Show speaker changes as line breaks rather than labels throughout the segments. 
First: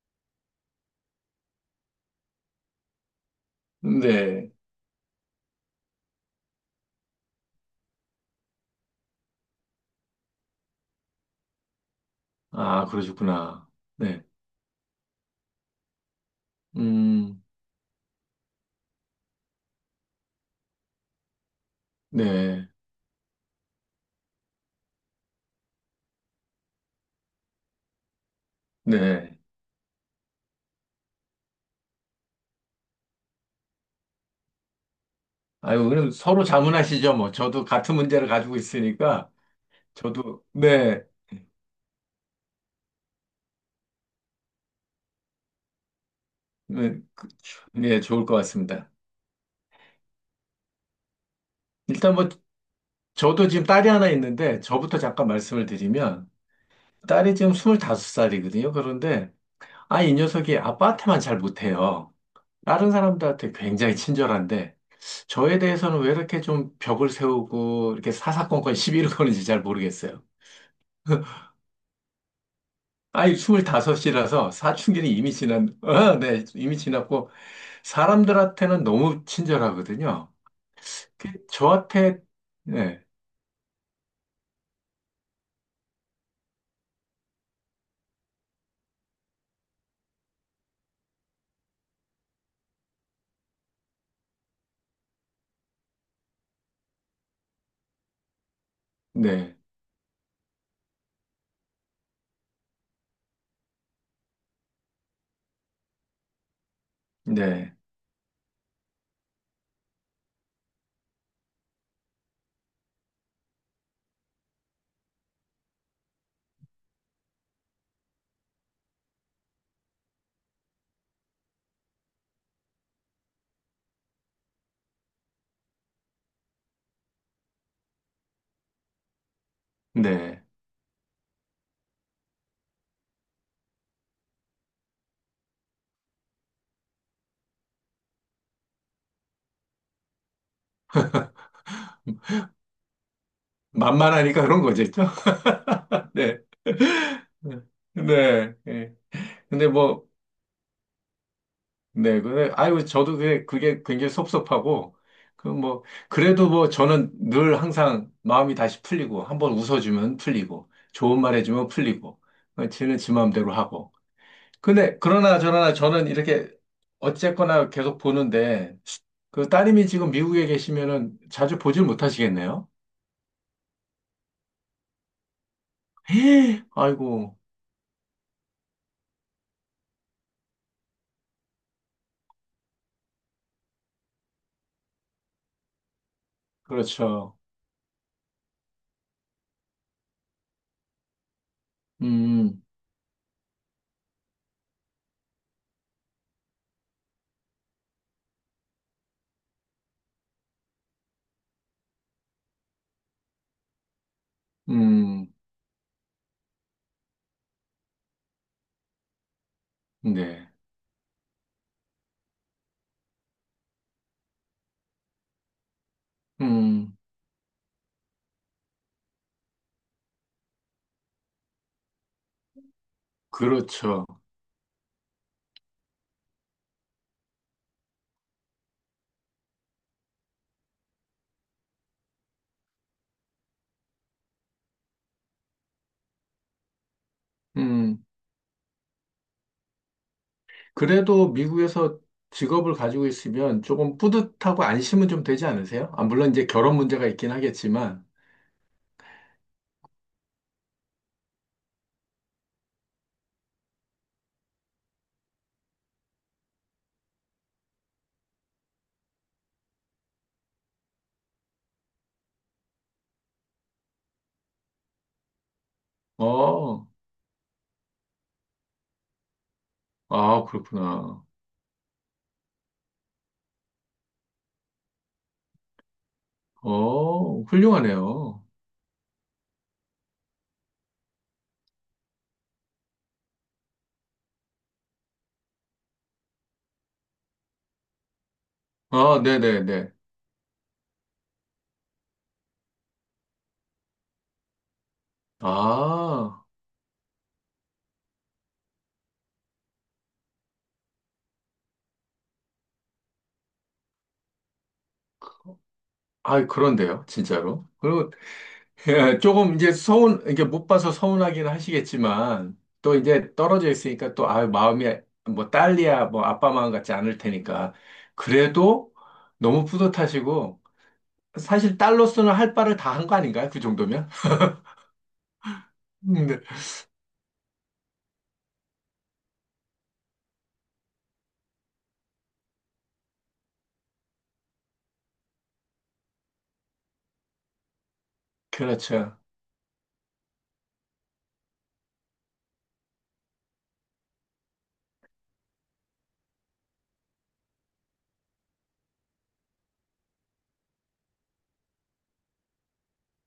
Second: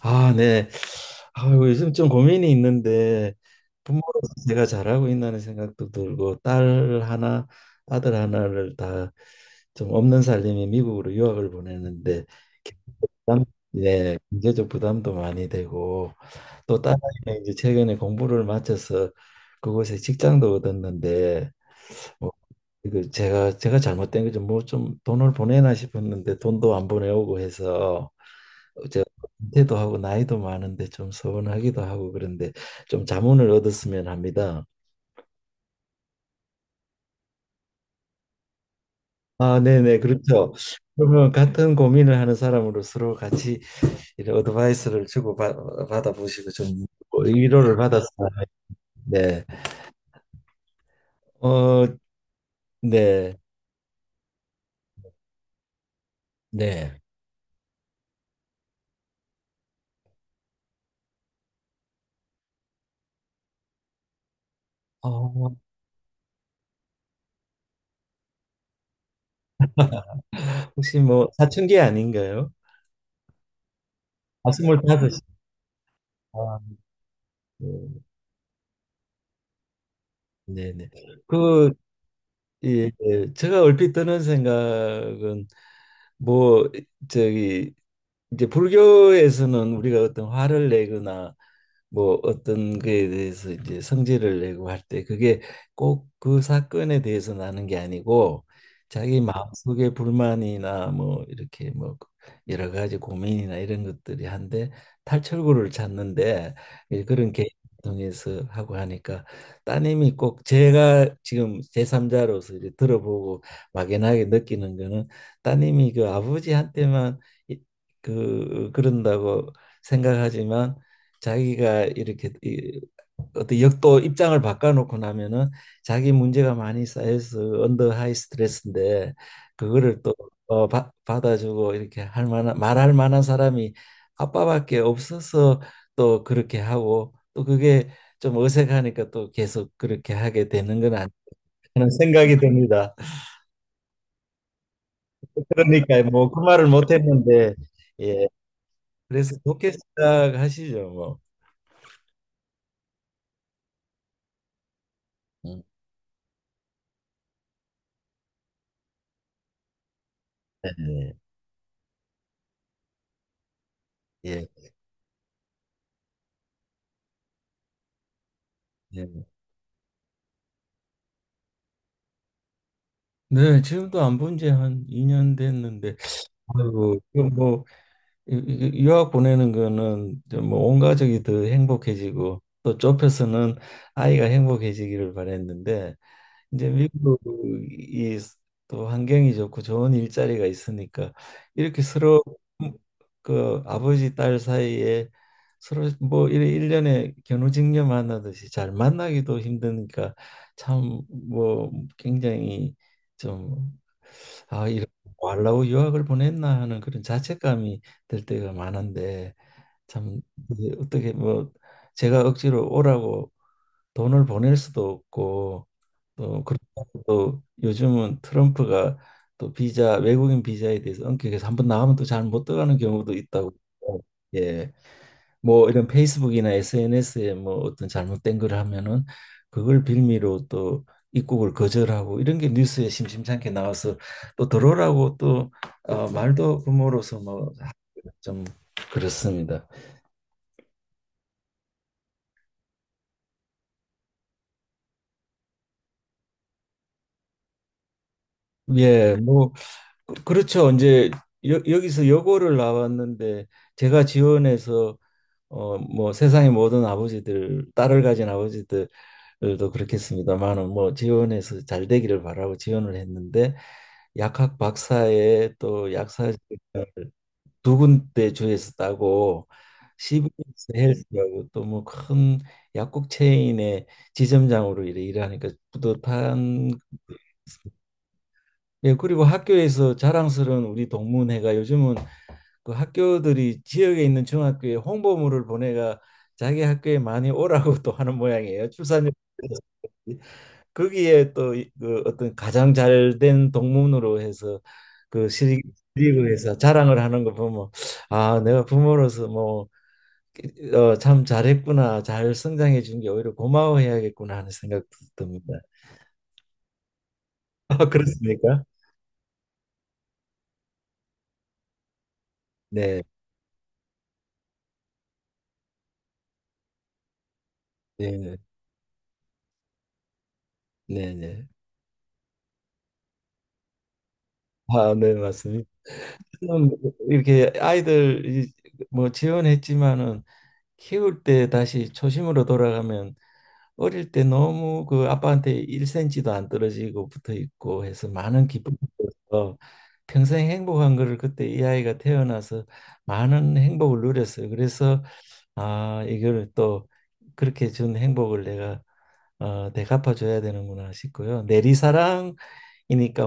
아, 네. 아이고, 요즘 좀 고민이 있는데 부모로서
네.
제가 잘하고 있다는 생각도 들고 딸 하나, 아들 하나를 다 좀 없는 살림에 미국으로 유학을 보내는데
아,
부담,
그러셨구나.
예,
네.
경제적 부담도 많이 되고 또
음,
딸아이는 이제 최근에 공부를 마쳐서 그곳에 직장도 얻었는데 뭐
네.
이거 제가 잘못된 거죠. 뭐 좀 돈을 보내나 싶었는데 돈도 안 보내오고 해서 제가
네.
은퇴도 하고 나이도 많은데 좀 서운하기도 하고 그런데 좀 자문을 얻었으면 합니다.
아유, 그럼 서로 자문하시죠. 뭐, 저도 같은 문제를 가지고 있으니까,
아, 네네,
저도,
그렇죠.
네.
그러면 같은 고민을 하는 사람으로 서로 같이 이런 어드바이스를 받아보시고 좀
네, 그,
위로를
네, 좋을
받았어요.
것 같습니다.
네, 어,
일단 뭐,
네,
저도 지금 딸이 하나 있는데, 저부터 잠깐 말씀을 드리면,
네.
딸이 지금 25살이거든요. 그런데, 아, 이 녀석이 아빠한테만 잘 못해요. 다른 사람들한테 굉장히 친절한데,
어,
저에 대해서는 왜 이렇게 좀 벽을 세우고, 이렇게 사사건건 시비를 거는지 잘 모르겠어요.
혹시 뭐 사춘기 아닌가요?
아이, 25이라서
아,
사춘기는
스물다섯.
이미 지난, 어, 네,
아,
이미 지났고, 사람들한테는 너무 친절하거든요.
네, 네. 그
저한테,
예,
네,
예. 제가 얼핏 드는 생각은 뭐 저기 이제 불교에서는 우리가 어떤 화를 내거나 뭐 어떤 거에 대해서 이제 성질을 내고 할 때 그게 꼭 그 사건에 대해서 나는 게 아니고 자기
네,
마음속에 불만이나 뭐 이렇게 뭐 여러 가지 고민이나 이런 것들이 한데 탈출구를 찾는데 예, 그런 계획을
네,
통해서 하고 하니까 따님이 꼭 제가 지금 제3자로서 이제 들어보고 막연하게 느끼는 거는 따님이 그 아버지한테만 이- 그 그런다고 생각하지만 자기가 이렇게 어떤 역도 입장을 바꿔놓고 나면은 자기 문제가 많이 쌓여서 언더 하이 스트레스인데 그거를 또
네.
받아주고 이렇게 할 만한 말할 만한 사람이 아빠밖에 없어서 또 그렇게 하고 또 그게 좀 어색하니까 또 계속 그렇게 하게 되는 건 아닌가 하는 생각이 듭니다.
만만하니까 그런 거겠죠?
그러니까 뭐
네.
그 말을 못 했는데 예,
네. 예.
그래서
근데
좋게
뭐,
생각하시죠, 뭐.
네. 근데, 아이고, 저도 그게, 그게 굉장히 섭섭하고, 그
음.
뭐, 그래도 뭐, 저는 늘 항상 마음이 다시 풀리고, 한번 웃어주면
네,
풀리고,
네,
좋은 말 해주면 풀리고, 어, 지는 지 마음대로 하고,
예.
근데 그러나 저러나 저는 이렇게 어쨌거나 계속 보는데
예.
그 따님이 지금 미국에 계시면은 자주 보질 못하시겠네요?
네, 지금도 안 본 지 한 2년 됐는데
헤,
아이고, 이거
아이고,
뭐 유학 보내는 거는 이제 뭐온 가족이 더 행복해지고 또 좁혀서는 아이가 행복해지기를 바랬는데 이제
그렇죠.
미국이 또 환경이 좋고 좋은 일자리가 있으니까 이렇게 서로
음,
음, 그 아버지 딸 사이에 서로 뭐 이래 일년에 견우직녀 만나듯이 잘 만나기도 힘드니까 참 뭐 굉장히 좀 아, 이런
음,
왈라우 유학을 보냈나 하는 그런 자책감이 들 때가 많은데 참
네,
이게 어떻게 뭐 제가 억지로 오라고 돈을 보낼 수도 없고 또
음,
그렇다고 또 요즘은 트럼프가 또 비자 외국인 비자에 대해서 엄격해서 한번 나가면 또 잘 못 들어가는 경우도 있다고
그렇죠.
예 뭐 이런 페이스북이나 SNS에 뭐 어떤 잘못된 걸 하면은 그걸 빌미로 또 입국을 거절하고 이런 게 뉴스에 심심찮게 나와서 또 들어오라고 또 말도 부모로서 뭐
음,
좀 그렇습니다.
그래도 미국에서 직업을 가지고 있으면 조금 뿌듯하고 안심은 좀 되지 않으세요? 아, 물론 이제 결혼 문제가 있긴 하겠지만,
예, 뭐 그렇죠. 이제 여기서 여고를 나왔는데 제가 지원해서 어 뭐 세상의 모든 아버지들 딸을 가진 아버지들도 그렇겠습니다만은 뭐 지원해서 잘 되기를 바라고 지원을 했는데 약학 박사의 또 약사직을
어,
두 군데 주에서 따고
아,
CBS
그렇구나.
헬스라고 또 뭐 큰 약국 체인의 지점장으로 이래 일하니까 뿌듯한
어, 훌륭하네요.
예, 그리고 학교에서 자랑스러운 우리 동문회가 요즘은 그 학교들이 지역에 있는 중학교에 홍보물을 보내가 자기 학교에 많이 오라고 또 하는 모양이에요. 출산율
아, 네네네.
거기에 또 그 어떤 가장 잘된 동문으로 해서 그 시리-
아.
시리그에서 자랑을 하는 거 보면 아 내가 부모로서 뭐 어, 참 잘했구나, 잘 성장해 준 게 오히려 고마워해야겠구나 하는 생각도 듭니다.
아, 그런데요, 진짜로.
아,
그리고
그렇습니까?
조금 이제 서운, 이게 못 봐서 서운하긴 하시겠지만, 또
네,
이제 떨어져 있으니까 또, 아, 마음이 뭐 딸이야, 뭐 아빠 마음 같지 않을 테니까.
네,
그래도 너무 뿌듯하시고,
네, 네.
사실 딸로서는 할 바를 다 한 거 아닌가요? 그 정도면?
아, 네, 맞습니다.
네.
지금 이렇게 아이들 뭐 지원했지만은 키울 때 다시 초심으로 돌아가면 어릴 때 너무 그 아빠한테 1cm도 안 떨어지고 붙어 있고 해서 많은 기쁨을
그렇죠.
얻어서 평생 행복한 거를 그때 이 아이가 태어나서 많은 행복을 누렸어요. 그래서 아, 이걸 또 그렇게 준 행복을 내가 어, 되갚아 줘야 되는구나 싶고요. 내리사랑이니까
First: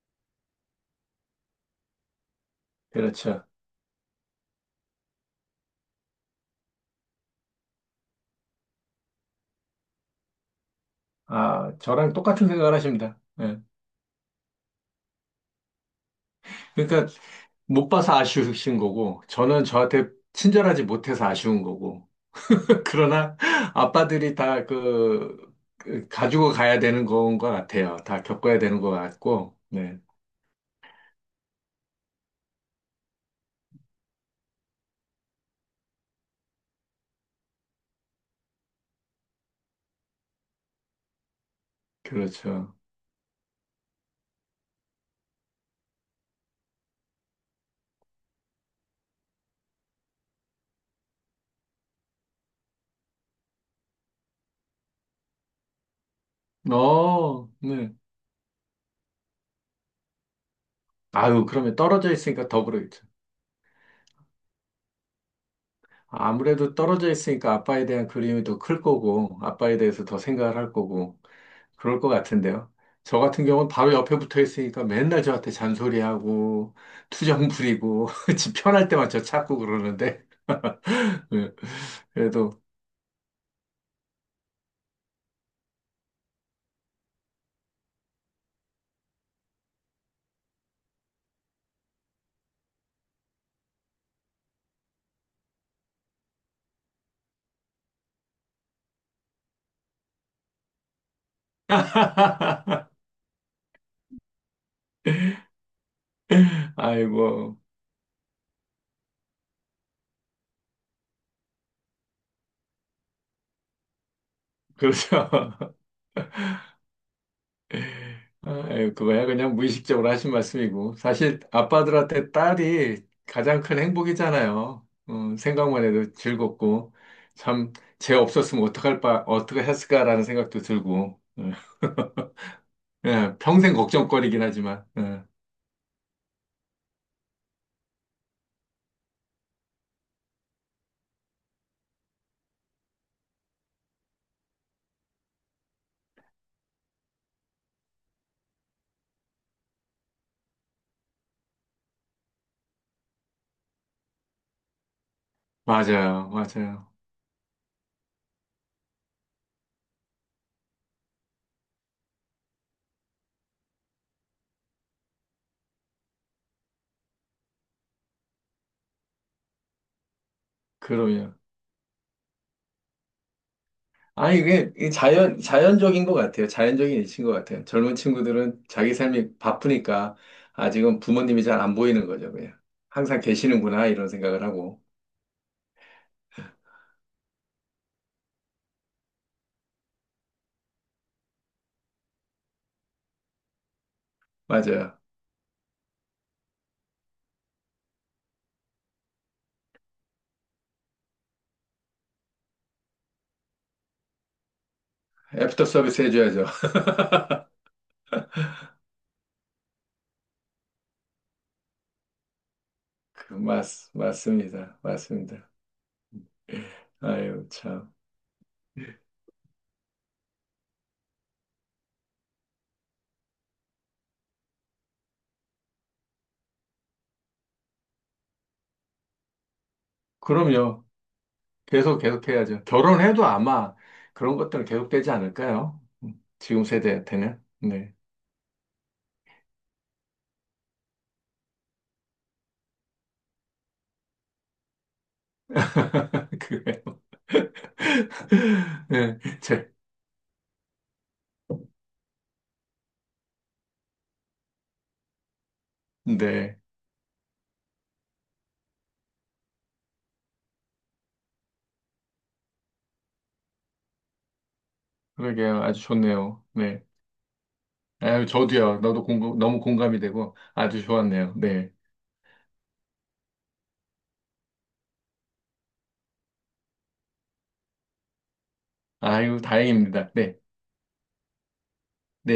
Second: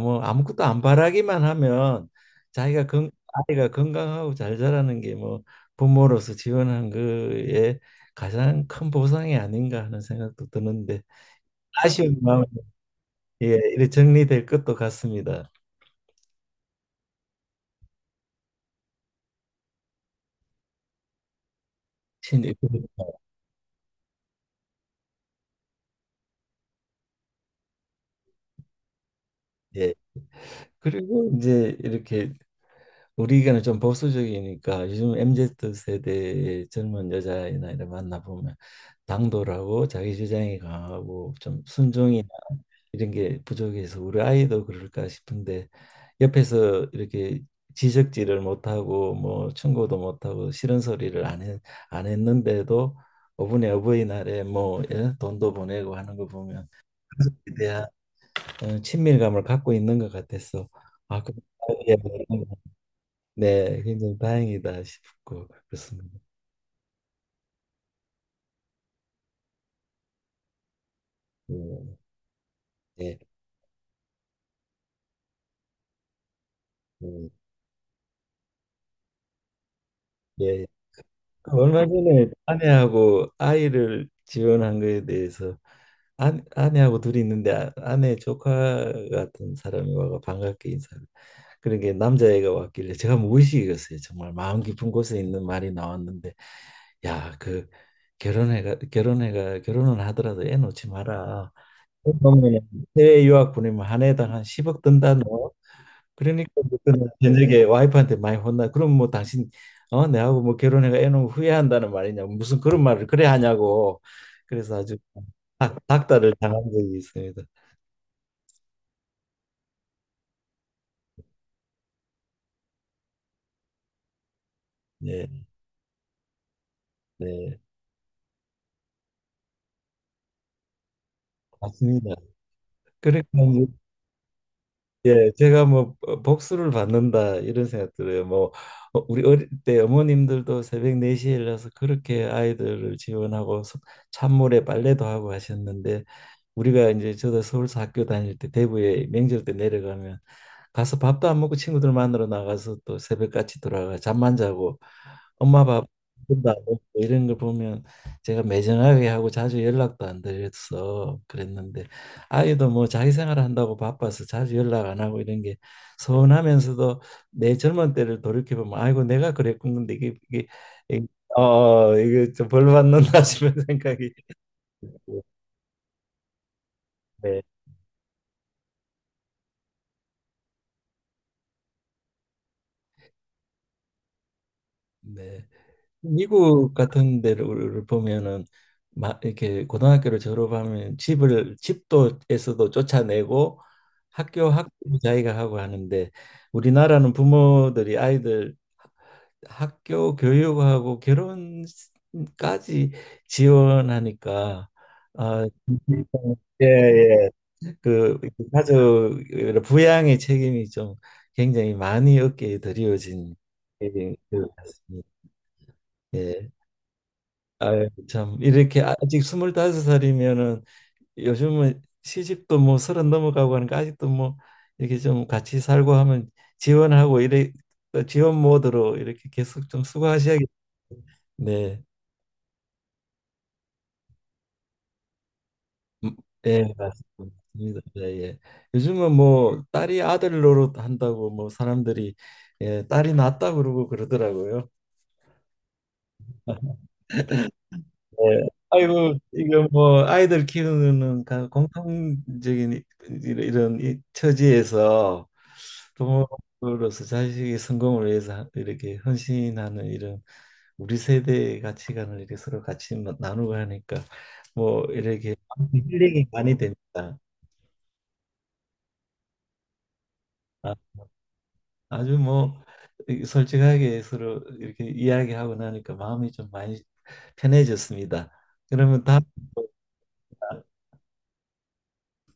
뭐 아무것도 안 바라기만 하면 자기가 건
그렇죠.
아이가 건강하고 잘 자라는 게 뭐 부모로서 지원한 거에 가장 큰 보상이 아닌가 하는 생각도 드는데
아, 저랑
아쉬운 마음
똑같은 생각을 하십니다.
예
예.
이렇게 정리될 것도 같습니다.
그러니까 못 봐서 아쉬우신 거고, 저는 저한테 친절하지 못해서 아쉬운 거고,
예.
그러나 아빠들이 다 그, 그 가지고 가야 되는 건 것 같아요. 다 겪어야 되는 것 같고,
예.
네,
그리고 이제 이렇게 우리가 좀 보수적이니까 요즘 MZ 세대의 젊은 여자이나 이런 만나 보면 당돌하고 자기 주장이 강하고 좀 순종이나
그렇죠.
이런 게 부족해서 우리 아이도 그럴까 싶은데 옆에서 이렇게 지적질을 못하고 뭐 충고도 못하고 싫은 소리를 안 했는데도 어분의 어버이날에 뭐 예? 돈도 보내고 하는 거 보면
어,
대한
네.
어, 친밀감을 갖고 있는 것 같아서 아, 그,
아유, 그러면
예,
떨어져 있으니까 더 그러겠죠.
네, 굉장히 다행이다 싶고 그렇습니다.
아무래도 떨어져 있으니까 아빠에 대한 그림이 더 클 거고, 아빠에 대해서 더 생각을 할 거고,
음,
그럴 것 같은데요.
예,
저 같은 경우는 바로 옆에 붙어 있으니까 맨날 저한테 잔소리하고,
음,
투정 부리고, 집 편할 때만 저 찾고 그러는데,
예,
네,
얼마 전에
그래도.
아내하고 아이를 지원한 거에 대해서 아, 아내하고 둘이 있는데 아내 조카 같은 사람이 와가 반갑게 인사를 그런 게 남자애가 왔길래 제가 무의식이었어요. 정말 마음 깊은 곳에 있는 말이 나왔는데 야, 그 결혼해가 결혼은 하더라도 애 놓지 마라. 보면 해외 유학 보내면 한 해당 한 10억 든다 너. 그러니까 그날
아이고,
저녁에 와이프한테 많이 혼나. 그럼 뭐 당신 어 내하고 뭐 결혼해가 애 놓으면 후회한다는 말이냐. 무슨 그런 말을 그래 하냐고. 그래서 아주
그렇죠.
닭다를 당한 적이 있습니다.
아유, 그거야 그냥 무의식적으로 하신 말씀이고. 사실 아빠들한테 딸이 가장 큰 행복이잖아요. 어,
예,
생각만 해도 즐겁고.
네,
참, 쟤 없었으면 어떡할 바, 어떻게 했을까라는 생각도 들고. 어,
맞습니다.
예,
그러니까
예,
이제,
평생 걱정거리긴 하지만. 예,
예, 제가 뭐 복수를 받는다 이런 생각 들어요. 뭐 어, 우리 어릴 때 어머님들도 새벽 4시에 일어나서 그렇게 아이들을 지원하고 찬물에 빨래도 하고 하셨는데 우리가 이제 저도 서울서 학교 다닐 때 대구에 명절 때 내려가면 가서 밥도 안 먹고 친구들 만나러 나가서 또 새벽같이 돌아가 잠만 자고 엄마 밥
맞아요,
밥도 안 먹고
맞아요.
이런 걸 보면 제가 매정하게 하고 자주 연락도 안 드려서 그랬는데 아이도 뭐 자기 생활 한다고 바빠서 자주 연락 안 하고 이런 게 서운하면서도 내 젊은 때를 돌이켜보면 아이고 내가 그랬군데 이게
그럼요.
어 이게 좀 벌 받는다 싶은 생각이
아, 이게 이게 자연, 자연적인 것 같아요. 자연적인 이치인 것
네
같아요. 젊은 친구들은 자기 삶이 바쁘니까 아직은 부모님이 잘 안 보이는 거죠, 그냥. 항상 계시는구나, 이런 생각을 하고.
네. 미국 같은 데를 보면은 막 이렇게 고등학교를 졸업하면 집을 집도에서도 쫓아내고 학교 학부
맞아요.
자기가 하고 하는데 우리나라는 부모들이 아이들 학교 교육하고 결혼까지 지원하니까 아,
애프터 서비스 해줘야죠.
예, 예. 그 가족 부양의 책임이 좀 굉장히 많이 어깨에
그,
드리워진
맞,
예, 그
맞습니다.
같습니다.
맞습니다.
예.
아유,
아유,
참.
참 이렇게 아직 스물다섯 살이면은 요즘은 시집도 뭐 서른 넘어가고 하니까 아직도 뭐 이렇게 좀 같이 살고 하면 지원하고 이래 또 지원 모드로 이렇게 계속 좀 수고하셔야겠.
그럼요.
네,
계속, 계속 해야죠. 결혼해도 아마 그런 것들은 계속되지 않을까요?
음, 예,
지금
맞습니다.
세대한테는. 네.
예, 예. 요즘은 뭐 딸이 아들 노릇 한다고 뭐 사람들이 예, 딸이 낳았다 그러고 그러더라고요.
그래요.
예.
네.
아이고 이거
제,
뭐 아이들 키우는 공통적인 이런 이런 처지에서
네.
부모로서 자식의 성공을 위해서 이렇게 헌신하는 이런 우리 세대의 가치관을 이렇게 서로 같이 나누고 하니까 뭐 이렇게
그러게요. 아주
힐링이
좋네요.
많이
네.
됩니다.
아유, 저도요. 너도 공감, 너무 공감이 되고
아,
아주 좋았네요. 네.
아주 뭐 솔직하게 서로 이렇게 이야기하고 나니까 마음이 좀 많이 편해졌습니다. 그러면 다음
아유, 다행입니다. 네. 네.